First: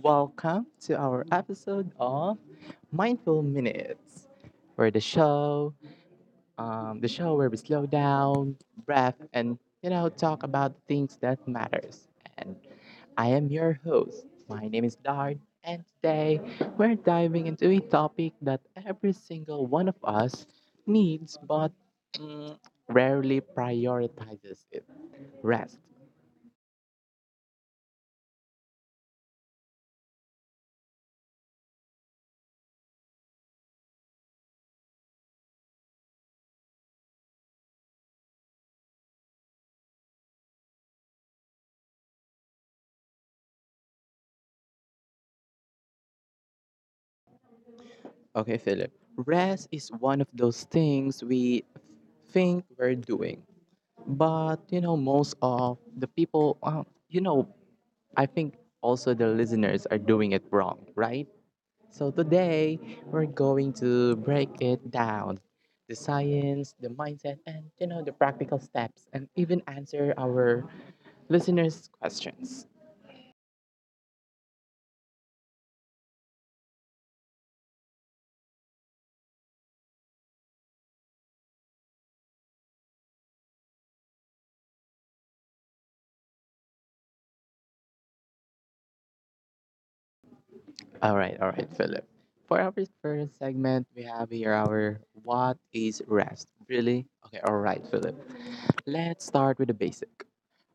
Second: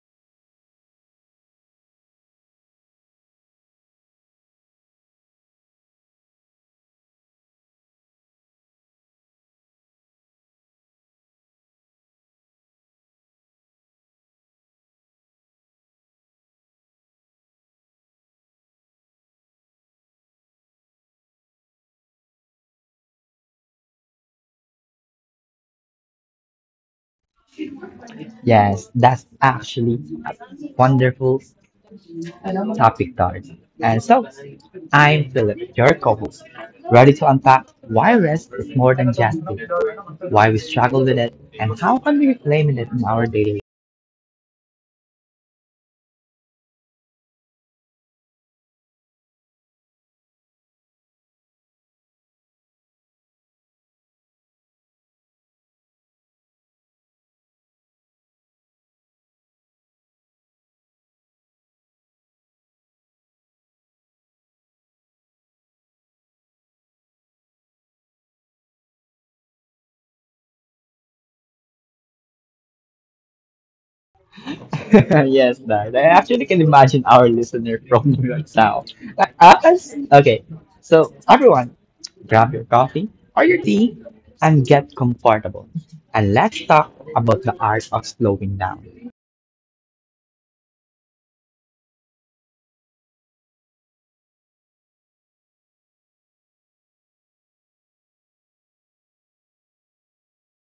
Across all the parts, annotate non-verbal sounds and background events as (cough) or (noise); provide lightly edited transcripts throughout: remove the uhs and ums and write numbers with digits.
Welcome to our episode of Mindful Minutes, where the show, the show where we slow down, breath, and talk about the things that matters. And I am your host. My name is Dard, and today we're diving into a topic that every single one of us needs, but mm, rarely prioritizes it: rest. Yes, that's actually a wonderful topic, Dart. And so, I'm Philip, your co host, ready to unpack why rest is more than just food, why we struggle with it, and how can we reclaim it in our daily Okay, Philip. Rest is one of those things we think we're doing, but most of the people, you know, I think also the listeners are doing it wrong, right? So today we're going to break it down the science, the mindset, and the practical steps, and even answer our listeners' questions. life. (laughs) Yes, Dart. I actually can imagine our listener from New York South. Like us? Okay, so everyone, grab your coffee or your tea and get comfortable. And let's talk about the art of slowing down. All right, Philip. For our first segment, we have here our what is rest? Really? Okay, all right, Philip. Let's start with the basic.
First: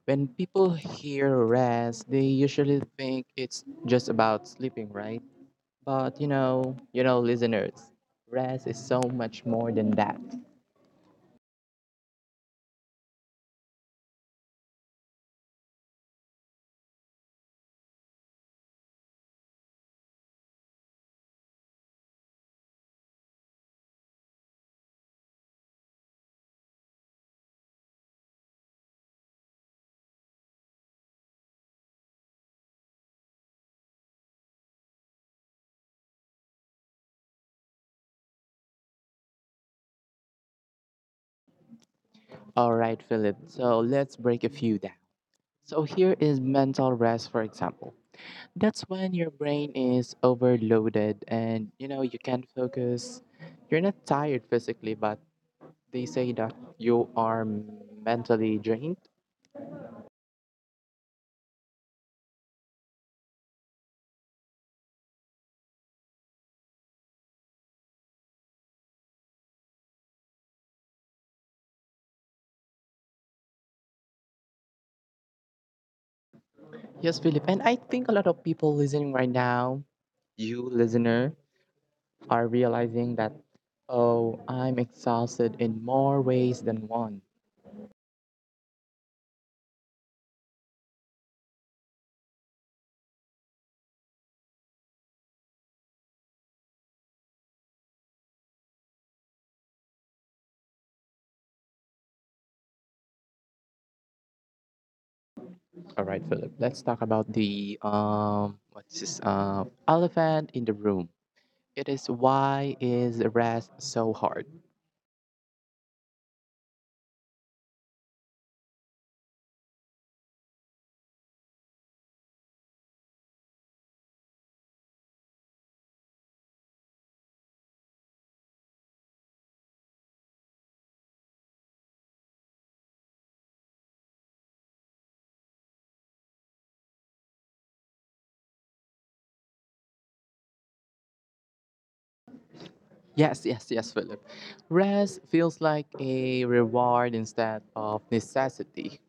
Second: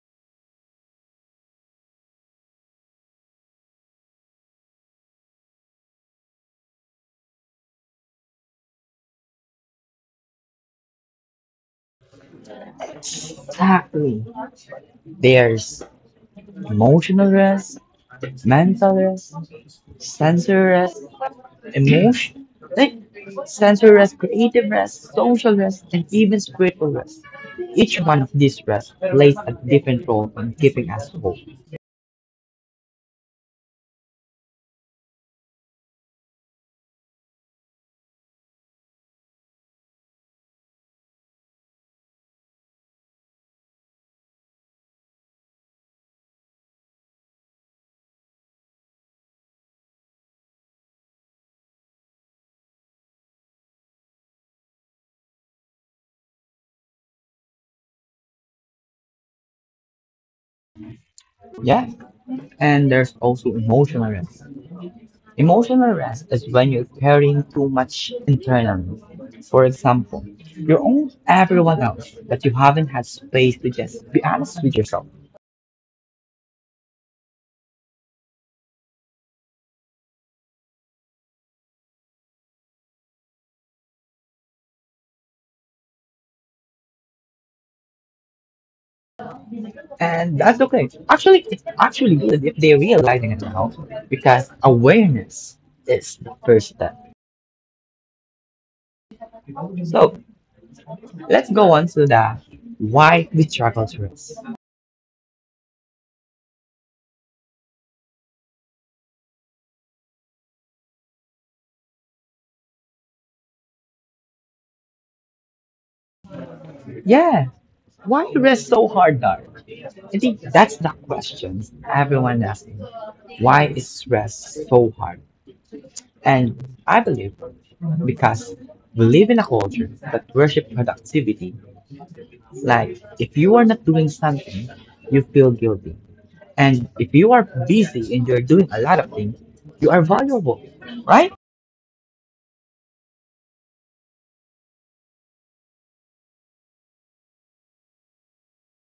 When people hear rest, they usually think it's just about sleeping, right? But listeners, rest is so much more than that. Exactly. There's emotional rest, mental rest, sensory rest, emotion, like sensory rest, creative rest, social rest, and even spiritual rest. Each one of these rests plays a different role in keeping us whole. All right, Philip. So let's break a few down. So here is mental rest, for example. That's when your brain is overloaded and you can't focus. You're not tired physically, but they say that you are mentally drained. Yeah, and there's also emotional rest. Emotional rest is when you're carrying too much internally. For example, you own everyone else, but you haven't had space to just be honest with yourself. Yes, Philip, and I think a lot of people listening right now, you listener, are realizing that oh, I'm exhausted in more ways than one. And that's okay. Actually, it's actually good if they're realizing it now, because awareness is the first step. So let's go on to the why we struggle to rest. All right, Philip, let's talk about the what's this elephant in the room. It is why is rest so hard? Yeah, why rest so hard, Dark? I think that's the question everyone asking. Why is rest so hard? And I believe because we live in a culture that worship productivity. Like if you are not doing something, you feel guilty. And if you are busy and you're doing a lot of things, you are valuable, right? Yes, yes, yes, Philip. Rest feels like a reward instead of necessity.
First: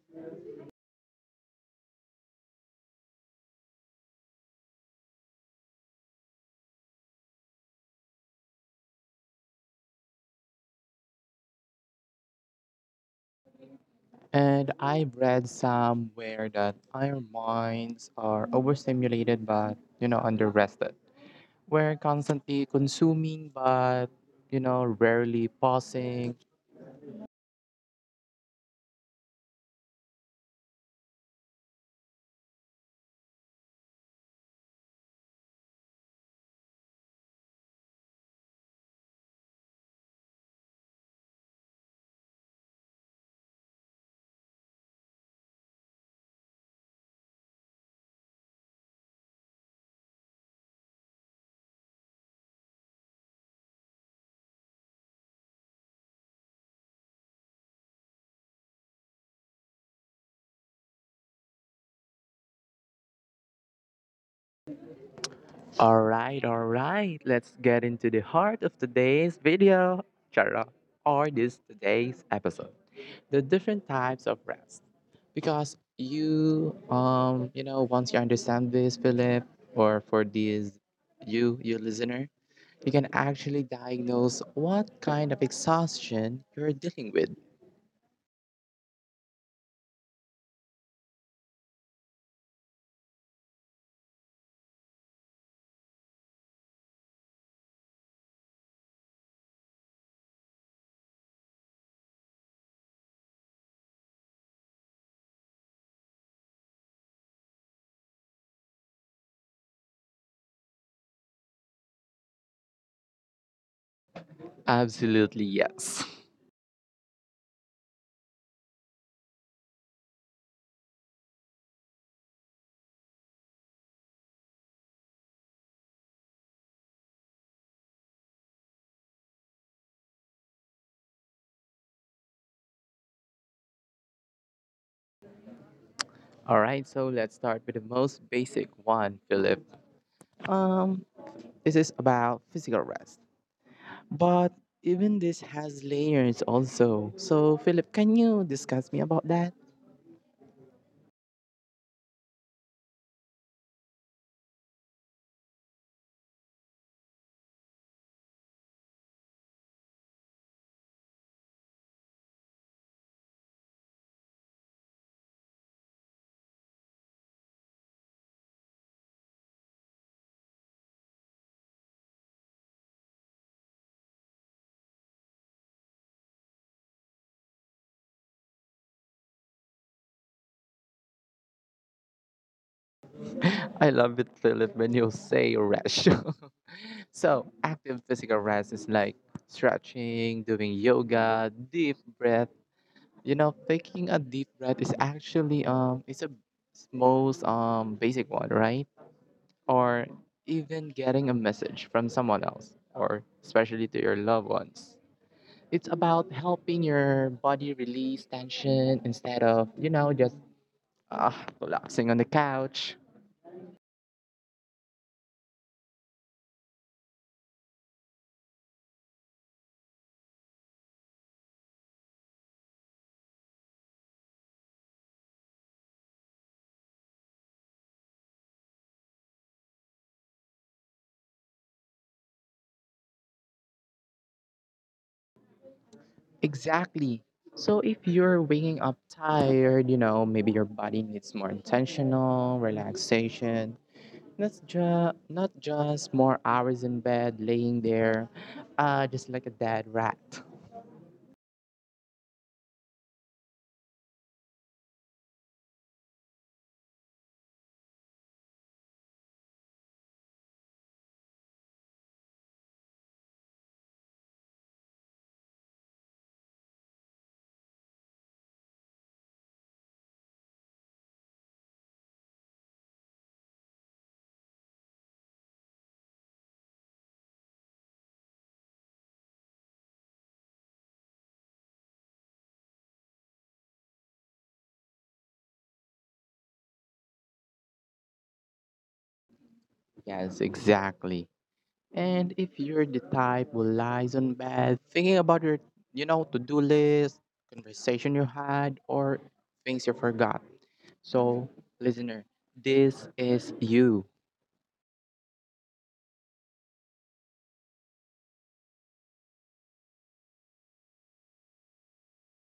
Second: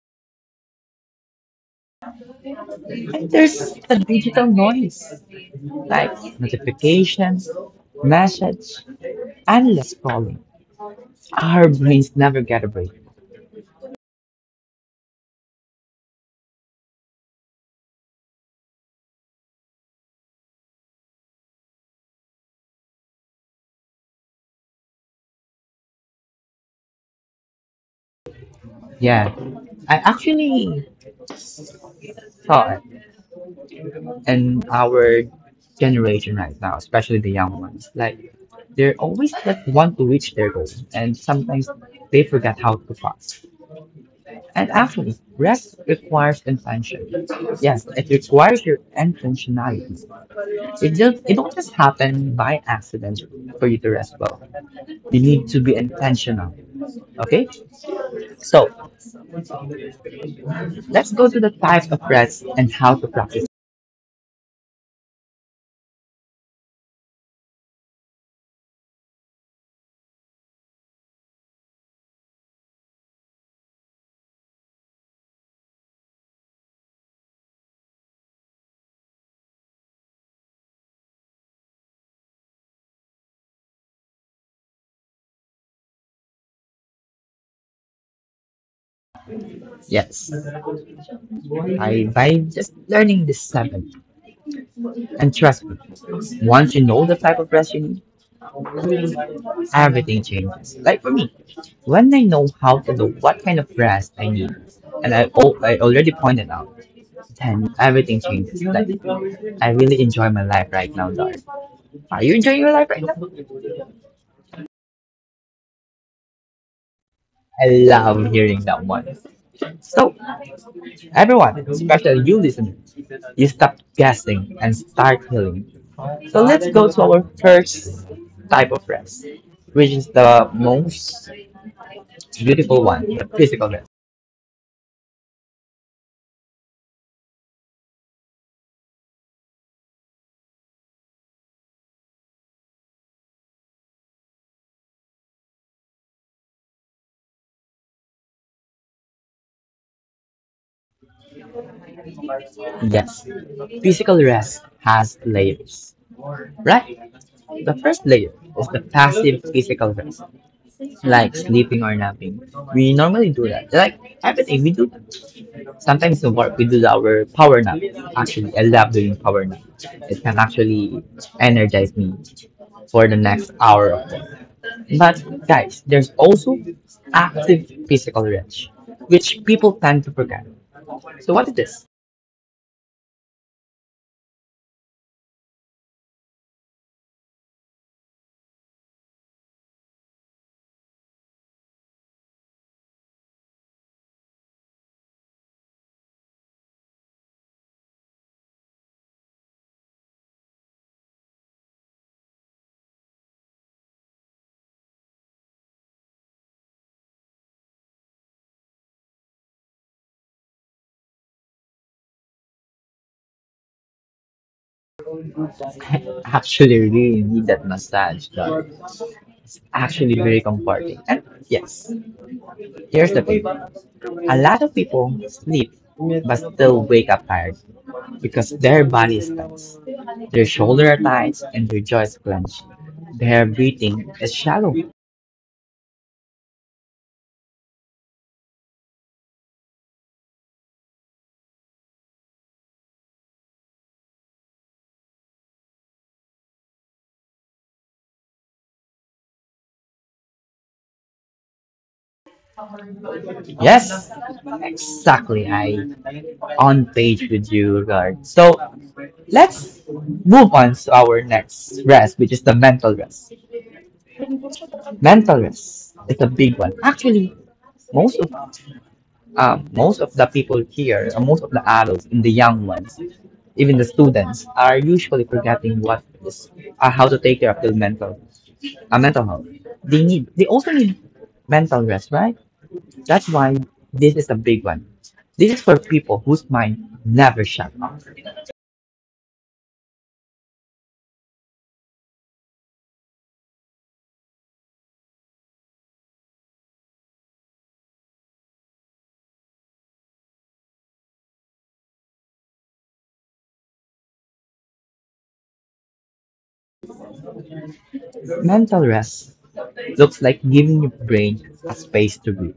And there's the digital noise, like notifications, message, endless scrolling. Our brains never get a break. And I read somewhere that our minds are overstimulated but, underrested. We're constantly consuming but, rarely pausing. Yeah, I actually saw it. And our generation right now, especially the young ones, like they're always like want to reach their goals, and sometimes they forget how to pause. And actually, rest requires intention. Yes, it requires your intentionality. It just it don't just happen by accident for you to rest well. You need to be intentional. Okay, so let's go to the types of rest and how to practice. All right, all right. Let's get into the heart of today's video, Chara, or this today's episode. The different types of rest because once you understand this, Philip, or for these, you listener, you can actually diagnose what kind of exhaustion you're dealing with. Yes, I by just learning this seven. And trust me, once you know the type of rest you need, everything changes. Like for me, when I know how to know what kind of rest I need, and I already pointed out, then everything changes. Like, I really enjoy my life right now, Dar. Are you enjoying your life right now? Absolutely yes. I love hearing that one. So, everyone, especially you listeners, you stop guessing and start healing. So, let's go to our first type of rest, which is the most beautiful one, the physical. All right, so let's start with the most basic one, Philip. um this is about physical rest, but even this has layers also. So, Philip, can you discuss me about that? Yes, physical rest has layers, right? The first layer is the passive physical rest, like sleeping or napping. We normally do that. Like everything we do. That. Sometimes in work we do our power nap. Actually, I love doing power nap. It can actually energize me for the next hour of work. But guys, there's also active physical rest, which people tend to forget. So what it is? (laughs) I love it, Philip, when you say rest. (laughs) So, active physical rest is like stretching, doing yoga, deep breath. You know, taking a deep breath is actually it's a most basic one, right? Or even getting a message from someone else, or especially to your loved ones. It's about helping your body release tension instead of just uh, collapsing on the couch. (laughs) I actually really need that massage, dog. It's actually very comforting. And yes, here's the thing. A lot of people sleep but still wake up tired because their body is tense. Their shoulders are tight and their jaws clenched. Their breathing is shallow. Exactly. So if you're waking up tired, maybe your body needs more intentional relaxation. Not just more hours in bed laying there, just like a dead rat. Yes, exactly. I on page with you, Lord. So let's move on to our next rest, which is the mental rest. Mental rest is a big one. Actually, most of most of the people here, or most of the adults and the young ones, even the students, are usually forgetting what is how to take care of their mental health. They also need mental rest, right? That's why this is a big one. This is for people whose mind never shut off. Yes, exactly. And if you're the type who lies on bed thinking about your, to-do list, conversation you had, or things you forgot. So, listener, this is you. Mental rest looks like giving your brain a space to breathe.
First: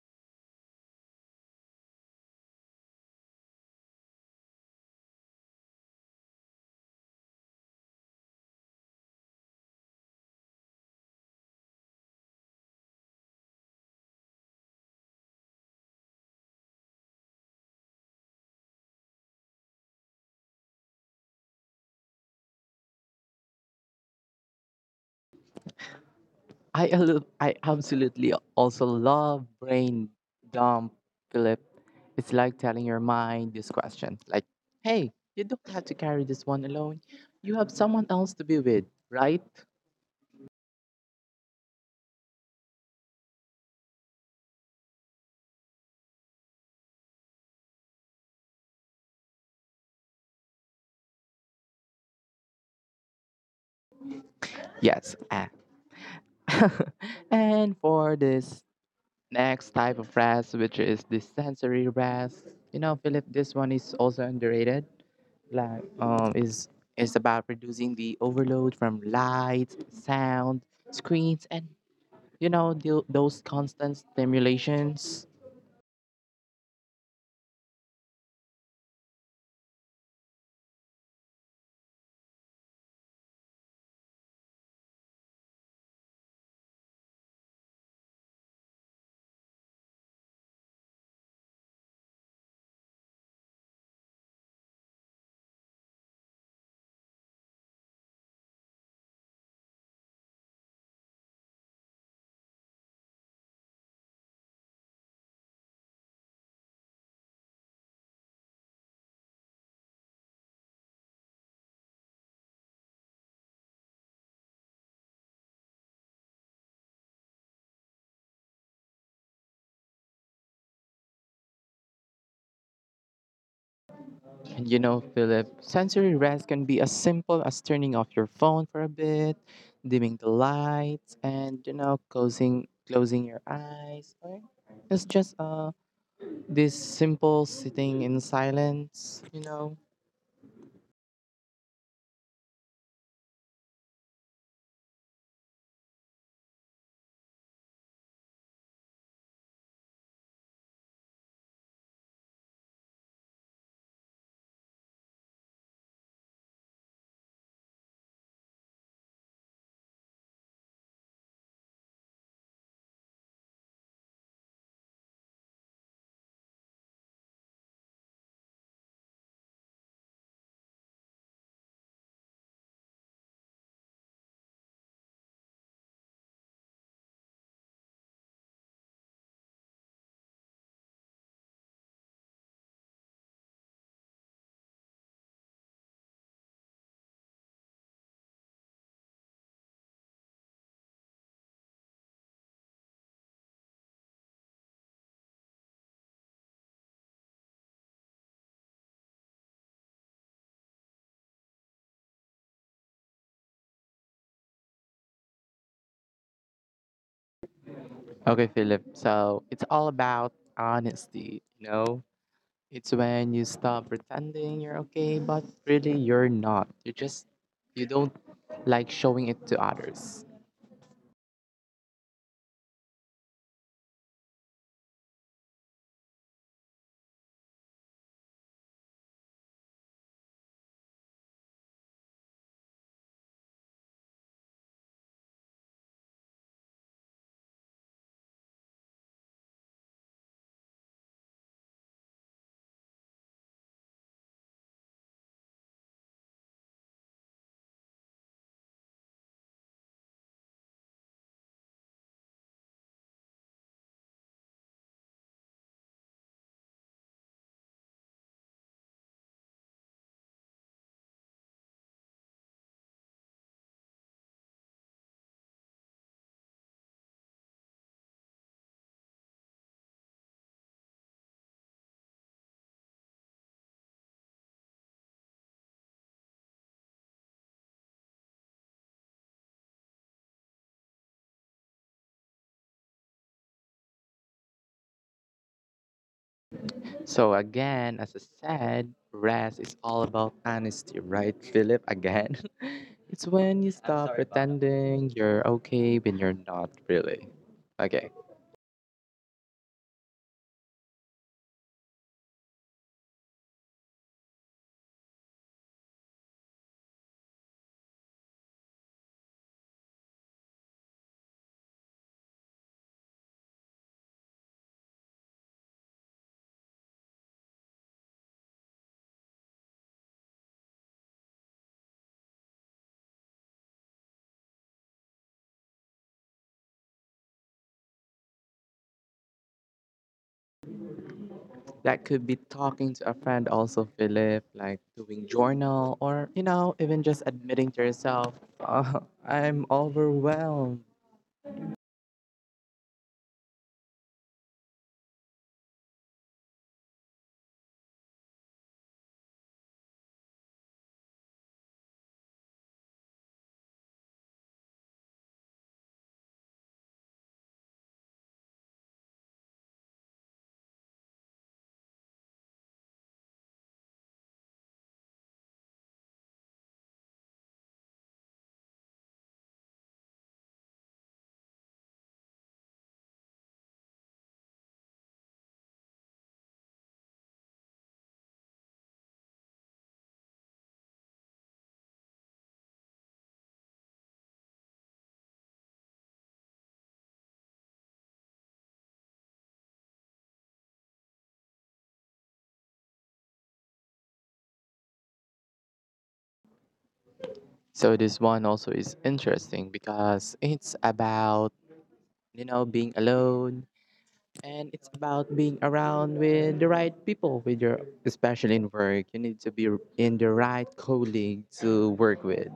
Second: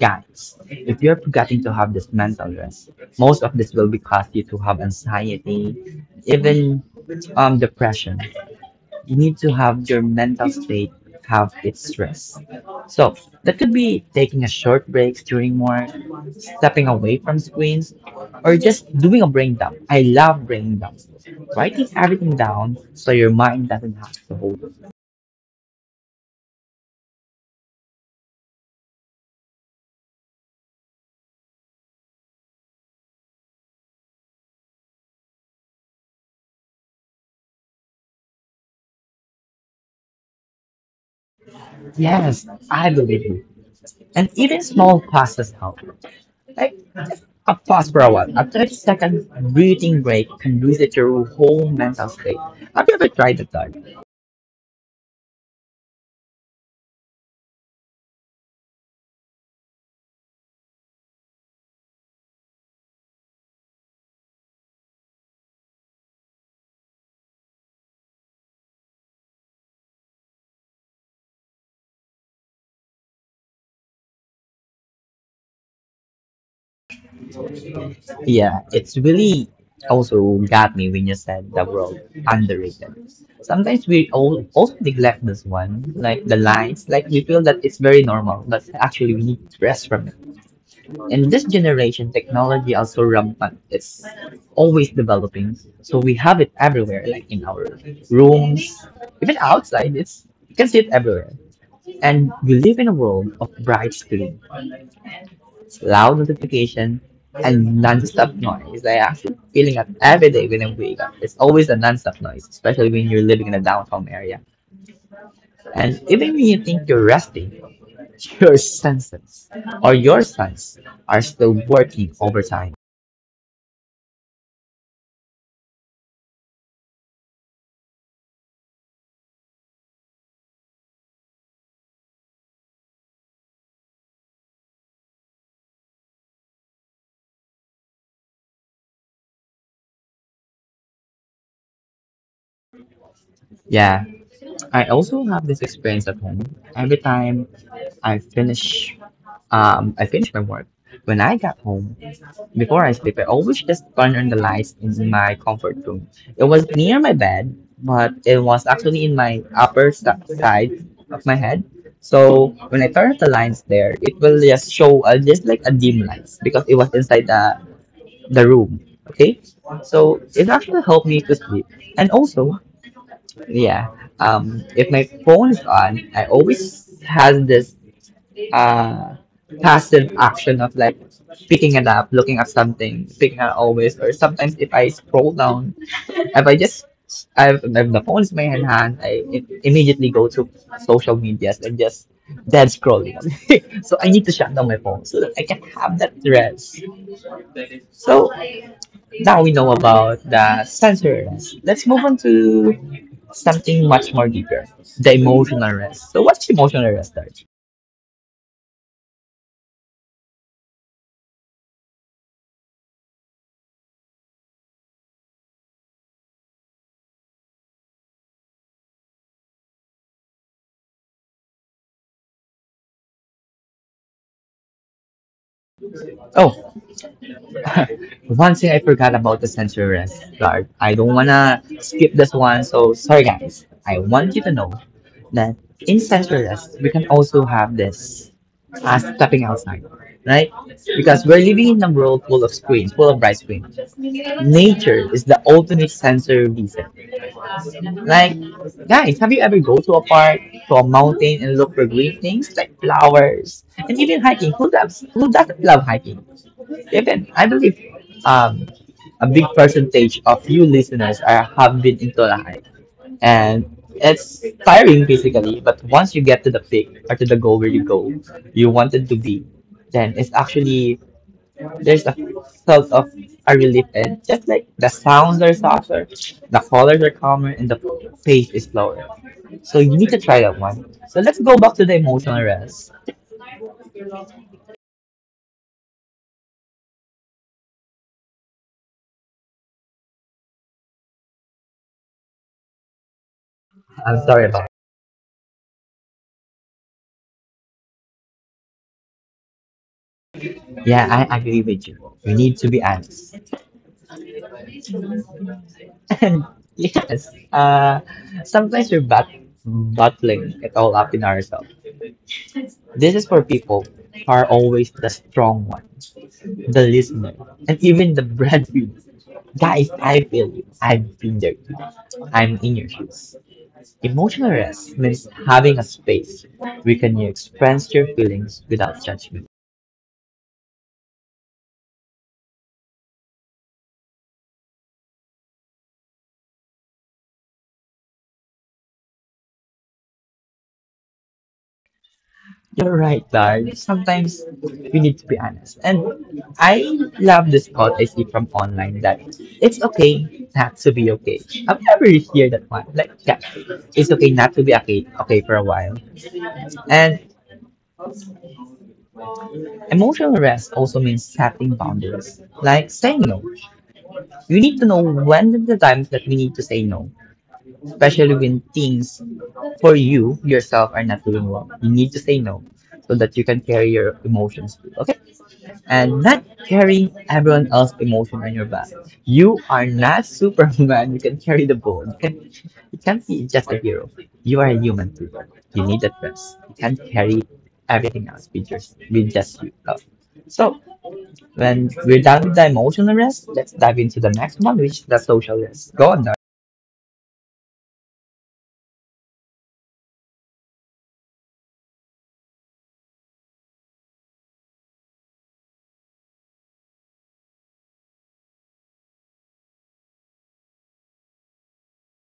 Guys, if you're forgetting to have this mental rest, most of this will be caused you to have anxiety, even depression. You need to have your mental state have its rest. So that could be taking a short break during work, stepping away from screens, or just doing a brain dump. I love brain dumps. Writing everything down so your mind doesn't have to hold. I absolutely also love brain dump, Philip. It's like telling your mind this question, like, "Hey, you don't have to carry this one alone. You have someone else to be with, right?" Yes, I believe you. And even small pauses help. Like just a pause for a while. A 30-second breathing break can reset your whole mental state. Have you ever tried that? Doug? Yes. Ah. (laughs) And for this next type of rest, which is the sensory rest, Philip, this one is also underrated. Like, is about reducing the overload from light, sound, screens, and those constant stimulations. Yeah, it's really also got me when you said the word underrated. Sometimes we all also neglect this one, like the lines, like we feel that it's very normal, but actually we need rest from. In this generation, technology also rampant. It's always developing. So we have it everywhere, like in our rooms, even outside. It's you can see it everywhere. And we live in a world of bright screens, loud notification, and non-stop noise. I actually feeling it every day when I wake up, it's always a non-stop noise, especially when you're living in a downtown area. And even when you think you're resting, your senses or your sense are still working overtime. And Philip, sensory rest can be as simple as turning off your phone for a bit, dimming the lights, and closing your eyes, or it's just this simple sitting in silence. Yeah, I also have this experience at home. Every time I finish I finished my work. When I got home, before I sleep, I always just turn on the lights in my comfort room. It was near my bed, but it was actually in my upper st- side of my head. So when I turn off the lights there, it will just show just like a dim lights because it was inside the room. Okay, so it actually helped me to sleep. And also, yeah, if my phone is on, I always has this uh passive action of like picking it up, looking at something, picking up always, or sometimes if I scroll down, if I just I've if the phone is my in hand, I it immediately go to social medias and just dead scrolling. (laughs) So I need to shut down my phone so that I can have that rest. So now we know about the sensory rest. Let's move on to something much more deeper, the emotional rest. So what's emotional rest, Darj? Okay, Philip, so it's all about honesty, it's when you stop pretending you're okay but really you're not, you just you don't like showing it to others. Oh, (laughs) one thing I forgot about the sensory start. I don't wanna skip this one, so sorry guys. I want you to know that in sensory rest, we can also have this as stepping outside, right? Because we're living in a world full of screens, full of bright screens. Nature is the ultimate sensory reset. Like, guys, have you ever go to a park, to a mountain, and look for green things like flowers, and even hiking? Who loves who doesn't love hiking? Even I believe um, a big percentage of you listeners are have been into Lahay, and it's tiring basically. But once you get to the peak or to the goal where you go, you wanted to be, then it's actually there's a sort of a relief, and just like the sounds are softer, the colors are calmer, and the pace is slower. So you need to try that one. So let's go back to the emotional rest. So again, as I said, rest is all about honesty, right, Philip? Again, (laughs) it's when you I'm stop sorry, Papa. I'm sorry about. Pretending you're okay when you're not really. Okay, Yeah, I agree with you. We need to be honest. (laughs) And yes, sometimes we're battling it all up in ourselves. This is for people who are always the strong one, the listener, and even the breadwinner. Guys, I feel you. I've been there too. I'm in your shoes. Emotional rest means having a space where can you express your feelings without judgment. that could be talking to a friend, also, Philip, like doing journal, or even just admitting to yourself, "Uh, (laughs) I'm overwhelmed." You're right, Dar. Sometimes we need to be honest. And I love this quote I see from online that it's okay not to be okay. I've never heard that one. Like, yeah, it's okay not to be okay, okay for a while. And emotional rest also means setting boundaries, like saying no. You need to know when is the times that we need to say no, especially when things for you yourself are not doing well. You need to say no so that you can carry your emotions. Through. Okay? And not carrying everyone else's emotion on your back. You are not Superman. You can carry the ball. You can you can't be just a hero. You are a human too. You need that rest. You can't carry everything else with just you. Love. So when we're done with the emotional rest, let's dive into the next one, which is the social rest. Go on, Dar. So this one also is interesting because it's about being alone. And it's about being around with the right people, with your, especially in work. You need to be in the right colleague to work with.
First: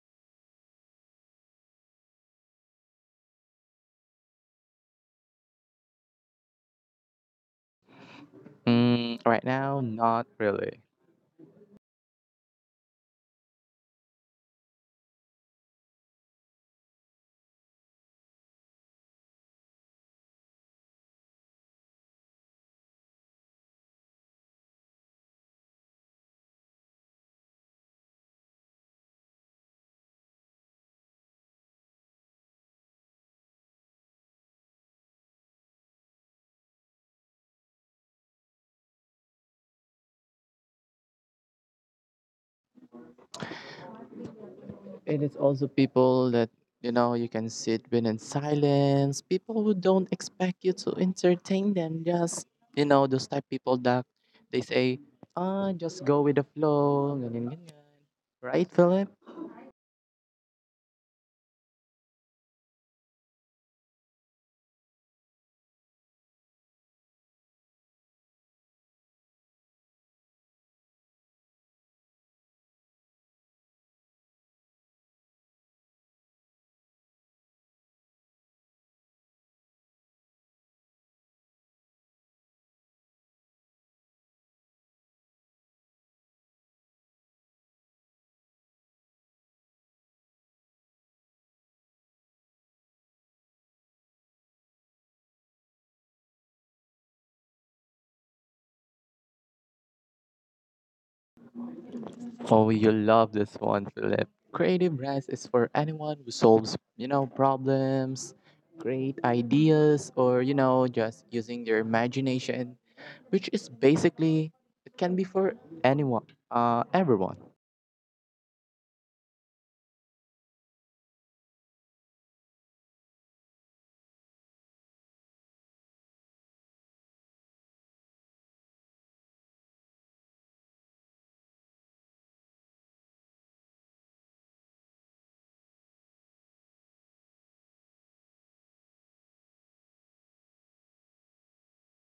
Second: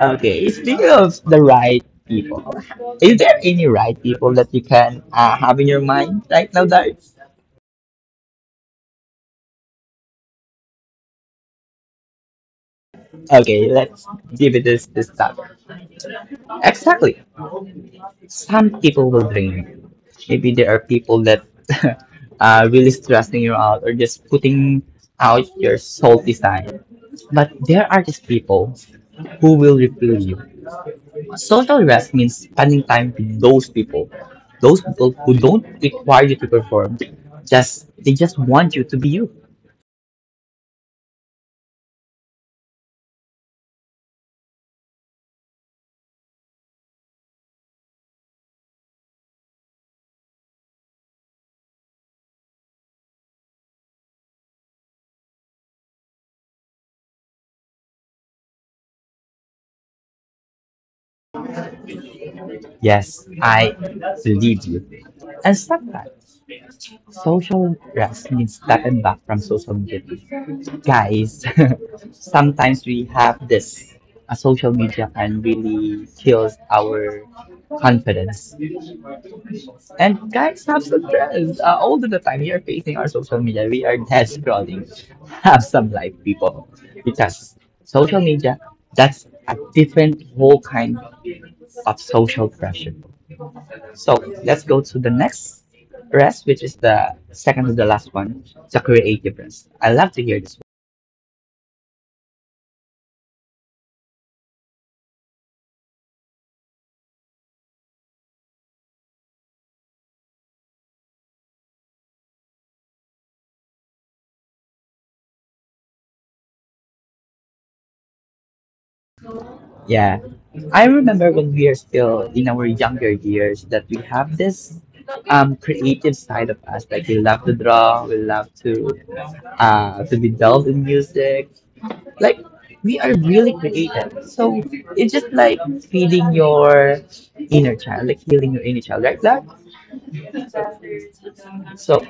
Okay, speaking of the right people, is there any right people that you can have in your mind right now, Dar? Mm, right now, not really. Okay, let's give it this time. Exactly. Some people will drain you. Maybe there are people that (laughs) are really stressing you out or just putting out your salty side. But there are just people who will refill you. Social rest means spending time with those people. Those people who don't require you to perform. Just they just want you to be you. And it's also people that, you can sit with in silence, people who don't expect you to entertain them. Just, those type people that they say, just go with the flow, ganyan, ganyan. Right, Philip? Yes, I believe you. And sometimes. Social rest means stepping back from social duty. Guys, (laughs) sometimes we have this. Social media can really kills our confidence. And guys, have some rest. All of the time we are facing our social media, we are dead scrolling. (laughs) Have some life, people. Because social media, that's a different whole kind of social pressure. So let's go to the next rest, which is the second to the last one, the creative rest. I love to hear this one. Oh, you love this one, Philip. Creative rest is for anyone who solves, problems, great ideas, or, just using their imagination, which is basically, it can be for anyone, everyone, Yeah, I remember when we are still in our younger years that we have this creative side of us. Like we love to draw, we love to be delved in music. Like we are really creative. So it's just like feeding your inner child, like healing your inner child, right? So,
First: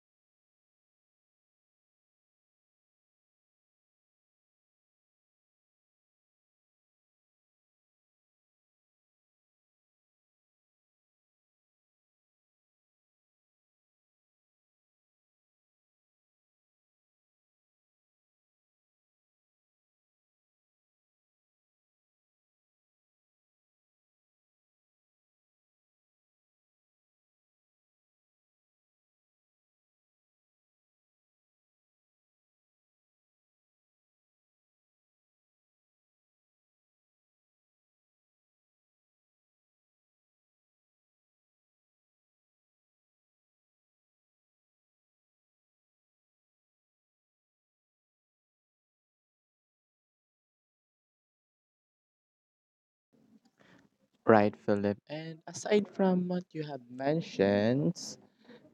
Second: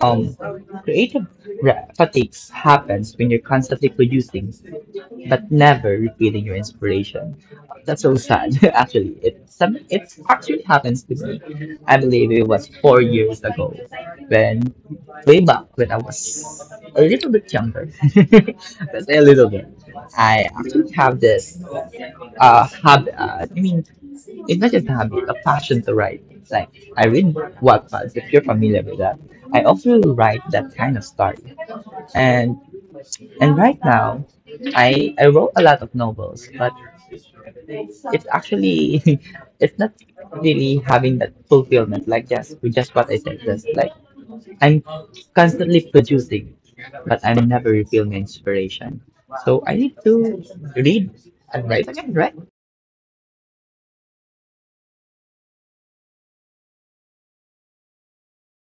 um, Creative fatigue happens when you're constantly producing, but never repeating your inspiration. That's so sad, (laughs) actually. It actually happens to me. I believe it was 4 years ago, when, way back when I was a little bit younger. (laughs) Let's say a little bit. I actually have this habit. I mean, it's not just a habit, a passion to write. It's like I read Wattpad, if you're familiar with that. I often write that kind of story, and right now, I wrote a lot of novels, but it's actually (laughs) it's not really having that fulfillment like just with just what I said. Just like I'm constantly producing, but I'm never refilling my inspiration. So I need to read and write again, right? right, Philip? And aside from what you have mentioned,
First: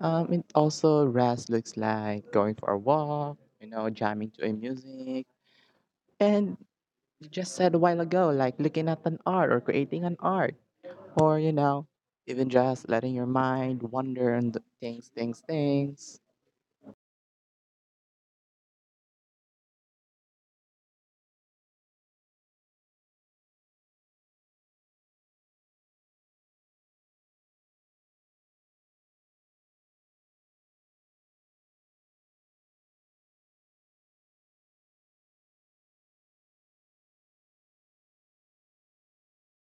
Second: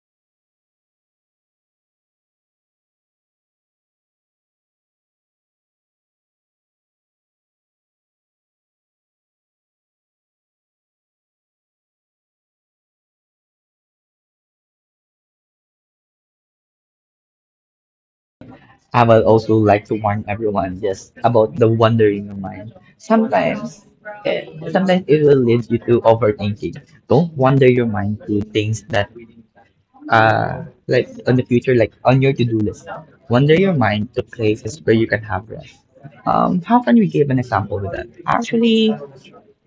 it also rest looks like going for a walk, jamming to a music, and you just said a while ago, like looking at an art or creating an art, or even just letting your mind wander and things. I would also like to warn everyone just about the wandering of mind. Sometimes it will lead you to overthinking. Don't wander your mind to things that like on the future, like on your to-do list. Wander your mind to places where you can have rest. How can we give an example with that? Actually,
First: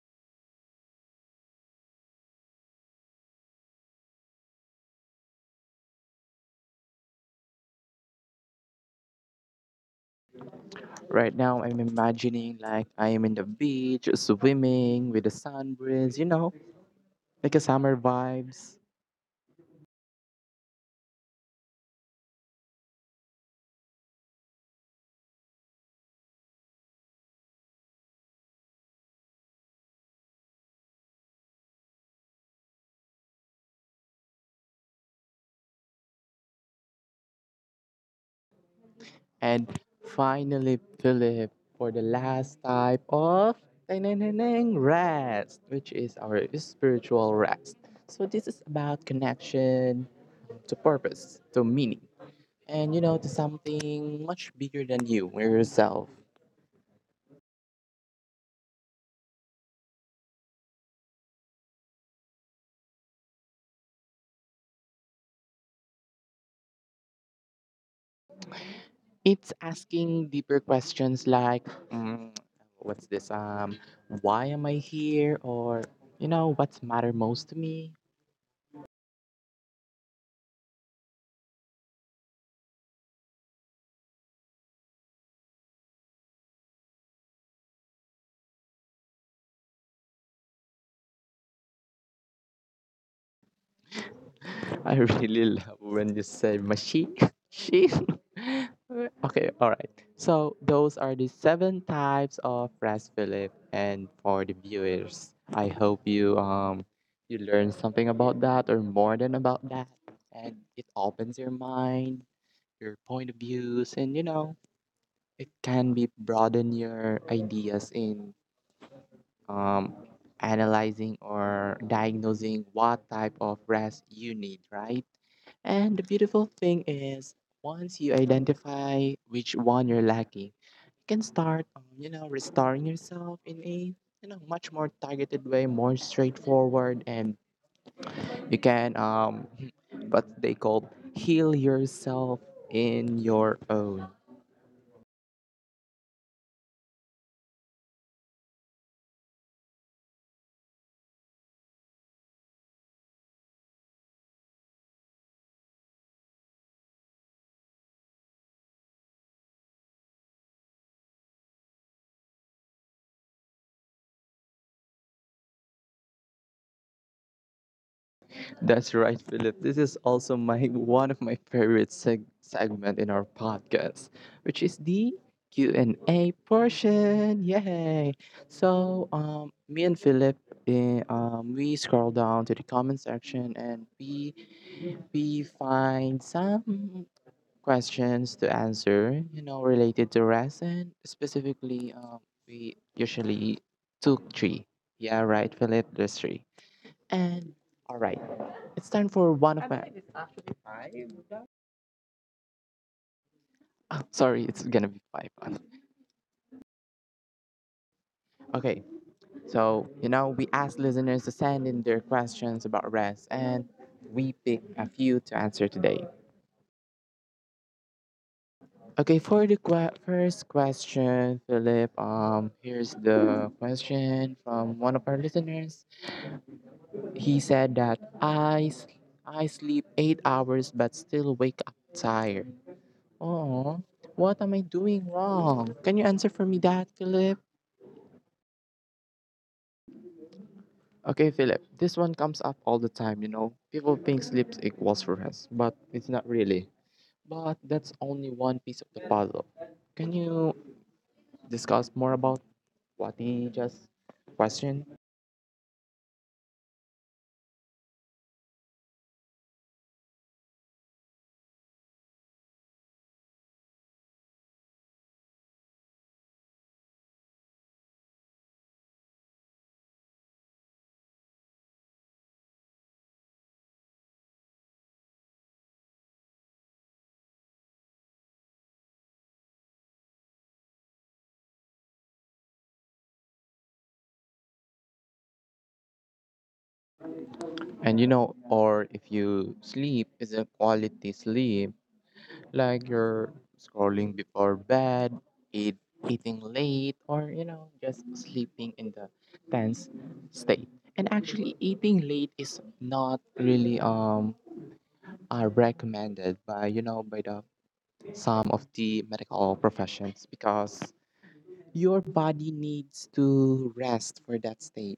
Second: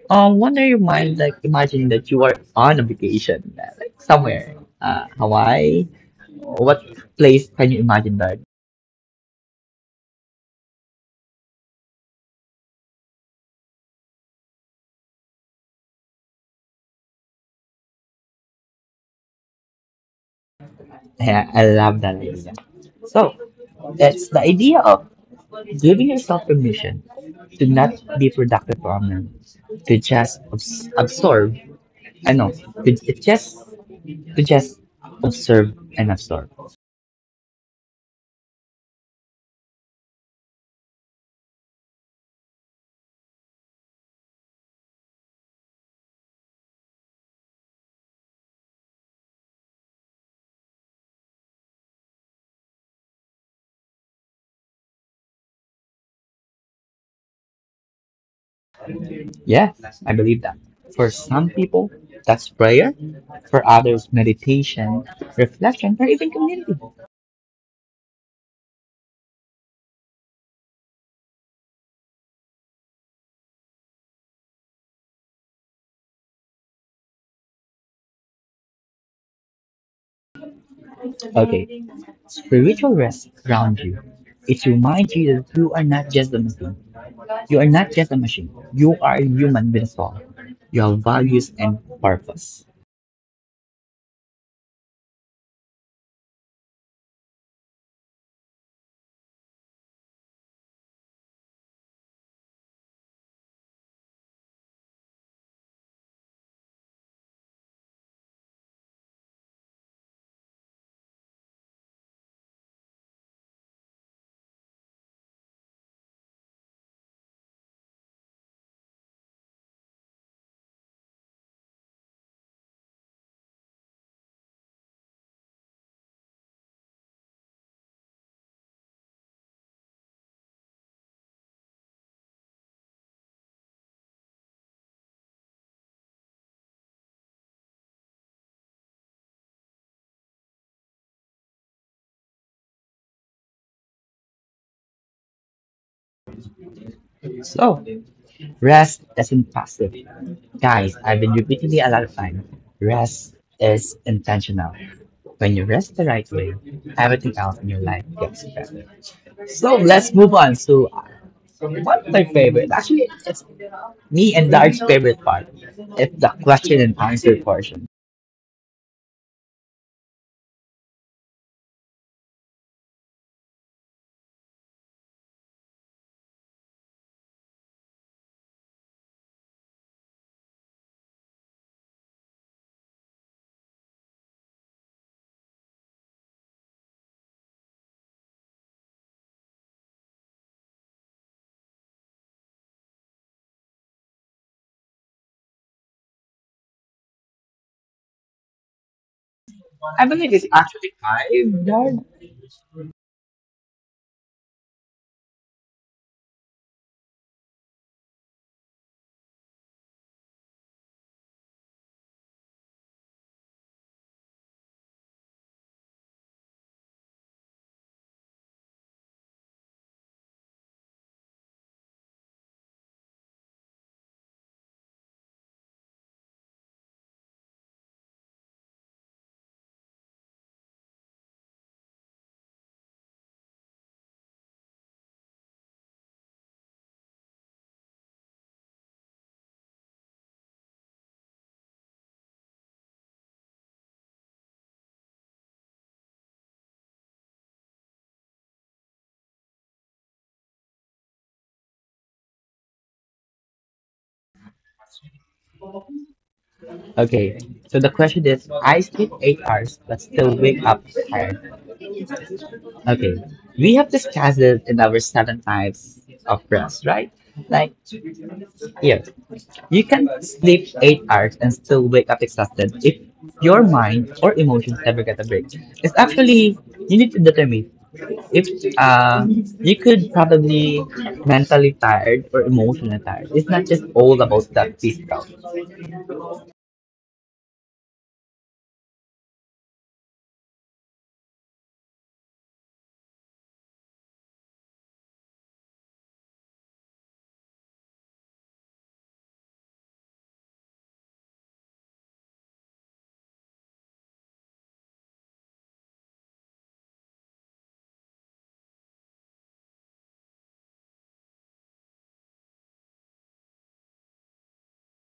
wander your mind like imagine that you are on a vacation, like somewhere, Hawaii. What place can you imagine that? Right now, I'm imagining like I am in the beach, swimming with the sun breeze, like a summer vibes. Yeah, I love that idea. So that's the idea of giving yourself permission to not be productive for a moment, to just absorb. I know, to just to just observe and absorb. And finally, Philip, for the last type of ding-ding-ding-ding, rest, which is our spiritual rest. So, this is about connection to purpose, to meaning, and to something much bigger than you or yourself. Yeah, I believe that. For some people, that's prayer. For others, meditation, reflection, or even community. It's asking deeper questions like mm, what's this why am I here, or what's matter most to me. Okay, spiritual rest grounds you. It reminds you that you are not just a machine. You are not just a machine. You are a human with a soul. You have values and purpose. (laughs) I really love when you say mashi (laughs) she (laughs) Okay, all right, so those are the seven types of press, Philip, and for the viewers, I hope you learn something about that or more than about that, and it opens your mind, your point of views, and it can be broaden your ideas in um, analyzing or diagnosing what type of rest you need, right? And the beautiful thing is, once you identify which one you're lacking, you can start, restoring yourself in a much more targeted way, more straightforward, and you can (laughs) what they call heal yourself in your own. So, rest isn't passive. Guys, I've been repeating it a lot of time. Rest is intentional. When you rest the right way, everything else in your life gets better. So let's move on to one of my favorite. Actually, it's me and Dark's favorite part. It's the question and answer portion. That's right, Philip. This is also my (laughs) one of my favorite segment in our podcast, which is the Q&A portion. Yay! So, me and Philip, we scroll down to the comment section and we find some questions to answer. You know, related to resin specifically. We usually took three. Yeah, right, Philip. There's three. And all right, it's time for one of I my. Believe I it's believe it's actually actually five. five, Dark. Oh, sorry, it's gonna be five. Okay, so we asked listeners to send in their questions about rest, and we picked a few to answer today. Okay, for the first question, Philip. Here's the question from one of our listeners. He said that I sleep 8 hours but still wake up tired. Oh, what am I doing wrong? Can you answer for me that, Philip? Okay, Philip, this one comes up all the time. People think sleep equals rest, but it's not really. But that's only one piece of the puzzle. Can you discuss more about what he just questioned? Okay, so the question is, I sleep 8 hours but still wake up tired. Okay, we have discussed it in our 7 types of rest, right? Like, yeah, you can sleep 8 hours and still wake up exhausted if your mind or emotions never get a break. It's actually you need to determine if you could probably mentally tired or emotionally tired. It's not just all about that physical. And or if you sleep is a quality sleep, like you're scrolling before bed, eat, eating late, or just sleeping in the tense state. And actually, eating late is not really are recommended by by the some of the medical professions because your body needs to rest for that state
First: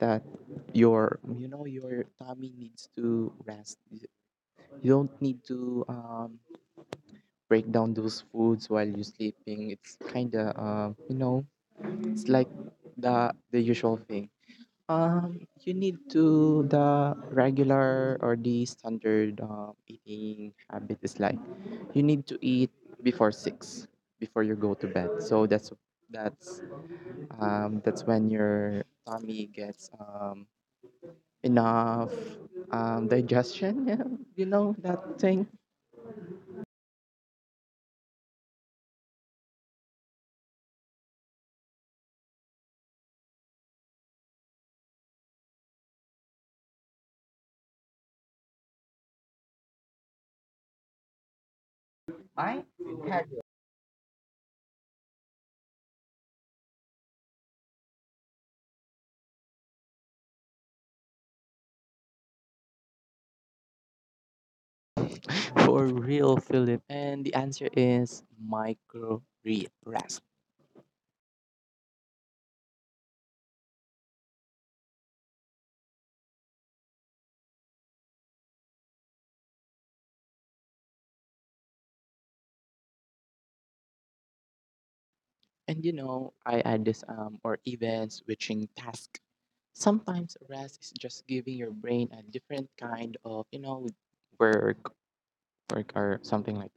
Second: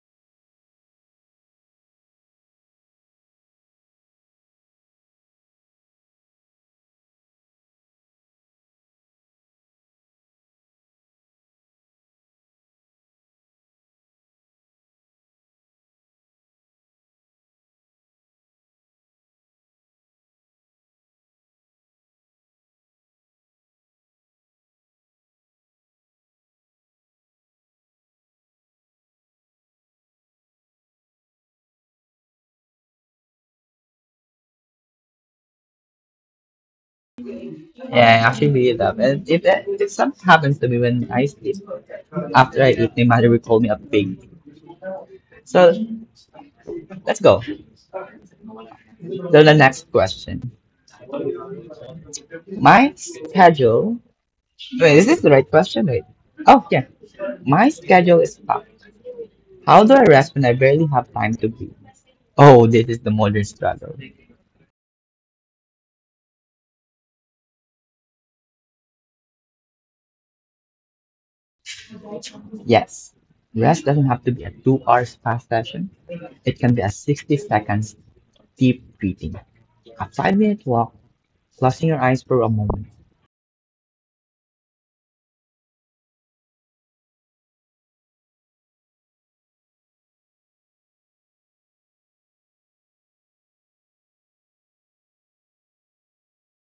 that your you know your tummy needs to rest. You don't need to break down those foods while you're sleeping. It's kind of, it's like the usual thing. You need to the regular or the standard eating habit is like you need to eat before six before you go to bed. So that's that's that's when your tummy gets enough digestion. (laughs) Yeah, you know that thing. Yeah, I actually really love it. It something happens to me when I sleep. After I eat, my mother will call me a pig. So let's go to the next question. My schedule. Wait, is this the right question? Wait. Oh, yeah. My schedule is packed. How do I rest when I barely have time to breathe? Oh, this is the modern struggle. (laughs) For real, Philip. And the answer is micro rest. Yes. Rest doesn't have to be a 2 hours fast session. It can be a 60 seconds deep breathing, a 5 minute walk, closing your eyes for a moment. And I add this or even switching task. Sometimes rest is just giving your brain a different kind of, work, work or something like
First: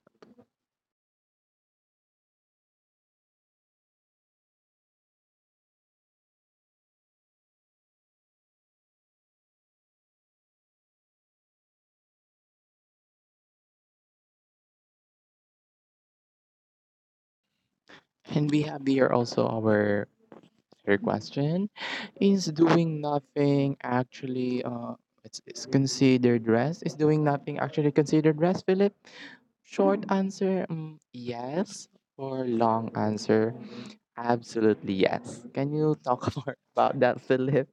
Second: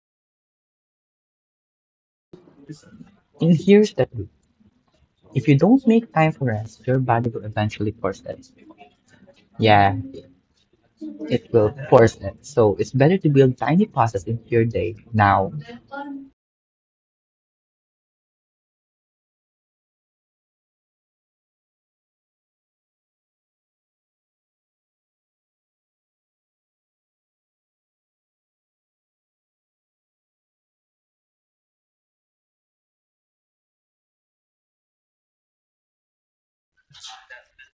And here's the truth. If you don't make time for rest, your body will eventually force it. Yeah, it will force it. So it's better to build tiny pauses into your day now. that. And we have here also our third question. Is doing nothing actually it's considered rest? Is doing nothing actually considered rest, Philip? Short answer, yes. Or long answer, absolutely yes. Can you talk (laughs) more about that, Philip?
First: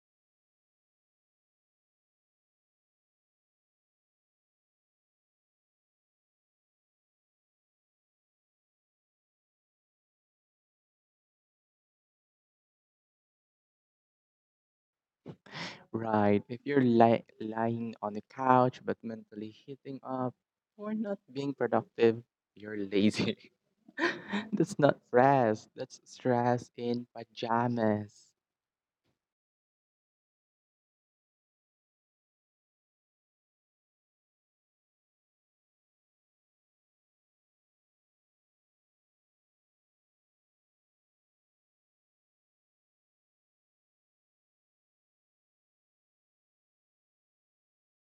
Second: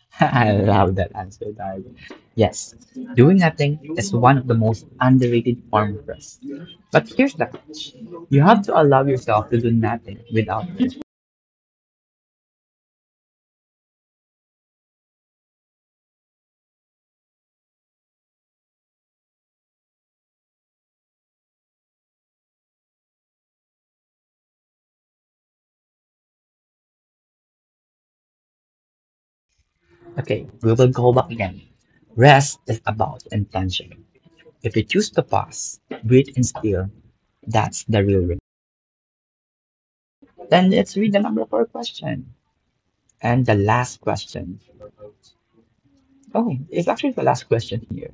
(laughs) I love that answer, darling. Yes, doing nothing is one of the most underrated forms of rest. But here's the catch. You have to allow yourself to do nothing without it. Right. If you're lying on the couch but mentally hitting up or not being productive, you're lazy. (laughs) That's not stress. That's stress in pajamas. Okay, we will go back again. Rest is about intention. If you choose to pause, breathe and still, that's the real rest. Then let's read the number 4 question. And the last question. Oh, it's actually the last question here.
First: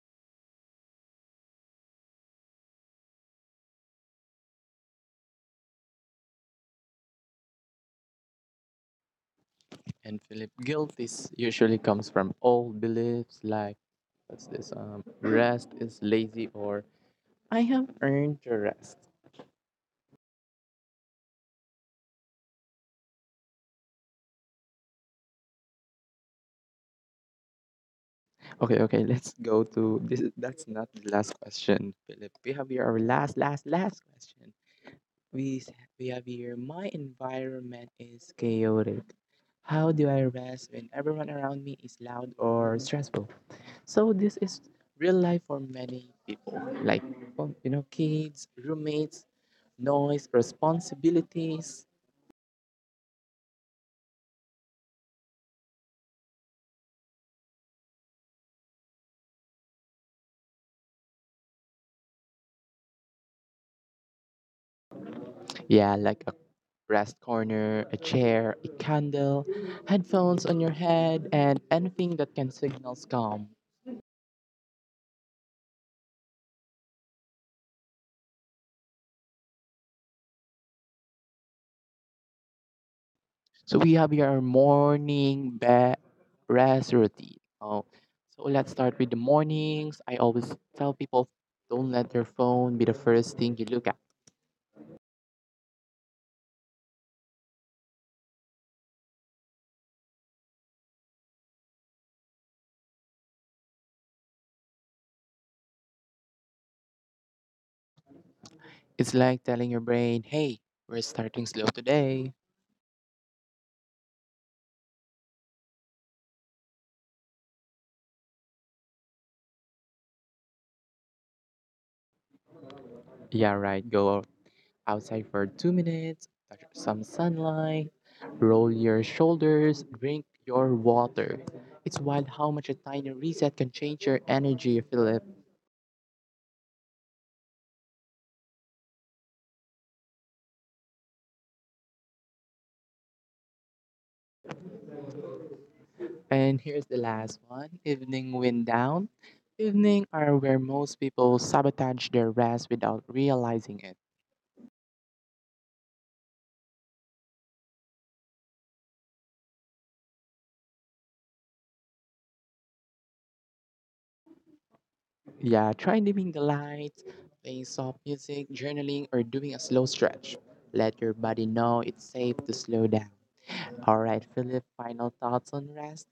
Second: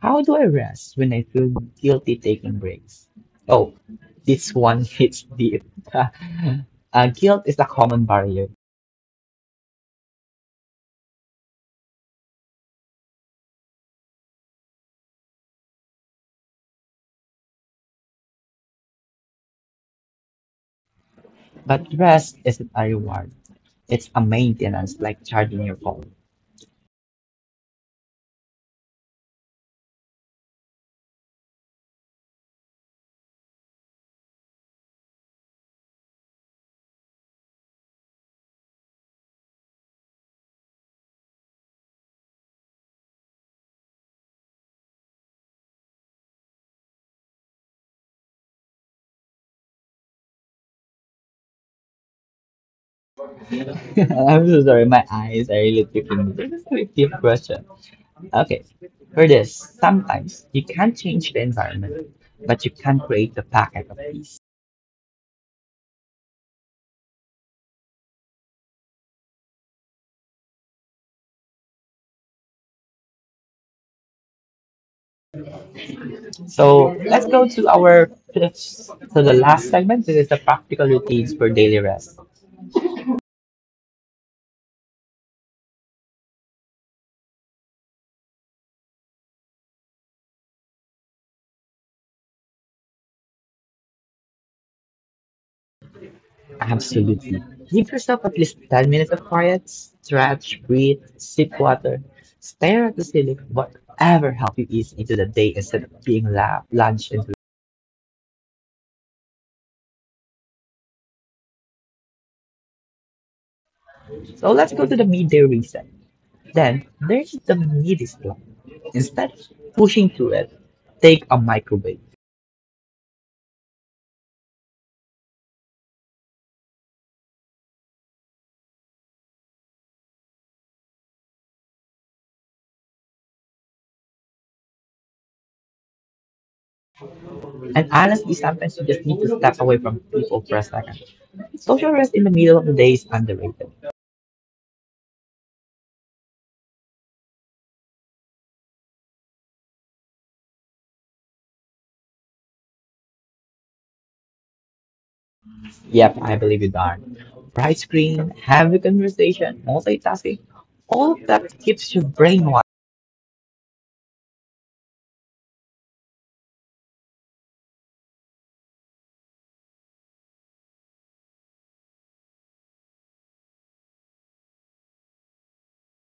How do I rest when I feel guilty taking breaks? Oh, this one hits deep. (laughs) uh, guilt is a common barrier, And Philip, guilt is usually comes from old beliefs like what's this? Rest is lazy or I have earned your rest. but rest isn't a reward. It's a maintenance, like charging your phone. Okay, okay, let's go to this. That's not the last question, Philip. We have here our last, last, last question. We have here. My environment is chaotic. How do I rest when everyone around me is loud or stressful? So this is real life for many people, like oh, kids, roommates, noise, responsibilities. (laughs) I'm so sorry, my eyes are really picking me. This is a deep question. Okay, for this, sometimes you can't change the environment, but you can create the packet of peace. Yeah, like rest corner, a chair, a candle, headphones on your head, and anything that can signal calm. So let's go to our fifth, to the last segment. This is the practical routines for daily rest. So we have your morning bed rest routine. Oh, so let's start with the mornings. I always tell people don't let your phone be the first thing you look at. Absolutely. Give yourself at least 10 minutes of quiet, stretch, breathe, sip water, stare at the ceiling, whatever helps you ease into the day instead of being launched into it. It's like telling your brain, hey, we're starting slow today. So let's go to the midday reset. Then there's the midi slump. Instead of pushing through it, take a microwave. Yeah, right, go outside for 2 minutes, touch some sunlight, roll your shoulders, drink your water. It's wild how much a tiny reset can change your energy, Philip. And honestly, sometimes you just need to step away from people for a second. Social rest in the middle of the day is underrated. And here's the last one evening wind down. Evening are where most people sabotage their rest without realizing it. Yep, I believe you, Darn. Bright screen, heavy conversation, multitasking, all of that keeps your brain wide. Yeah, try dimming the lights, playing soft music, journaling, or doing a slow stretch. Let your body know it's safe to slow down. All right, Philip, final thoughts on rest?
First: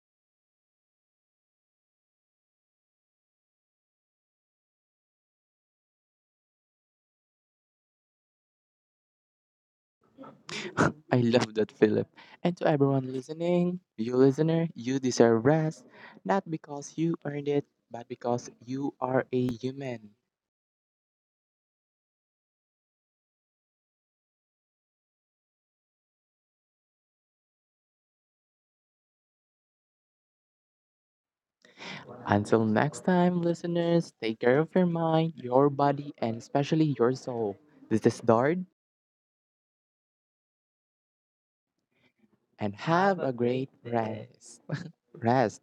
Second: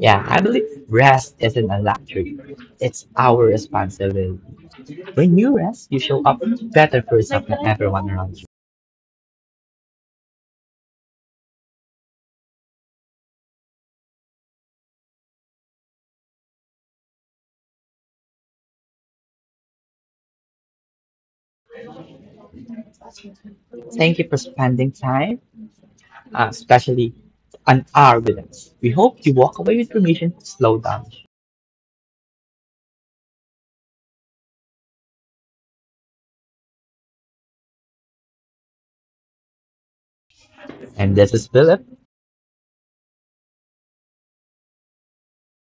Yeah, I believe rest isn't a luxury. It's our responsibility. When you rest, you show up better for yourself and everyone around you. (laughs) I love that, Philip. And to everyone listening, you listener, you deserve rest, not because you earned it, but because you are a human. Thank you for spending time, especially an hour with us. We hope you walk away with permission to slow down. Until next time, listeners, take care of your mind, your body, and especially your soul. This is Dard, And this is Philip. and have a great rest. Rest.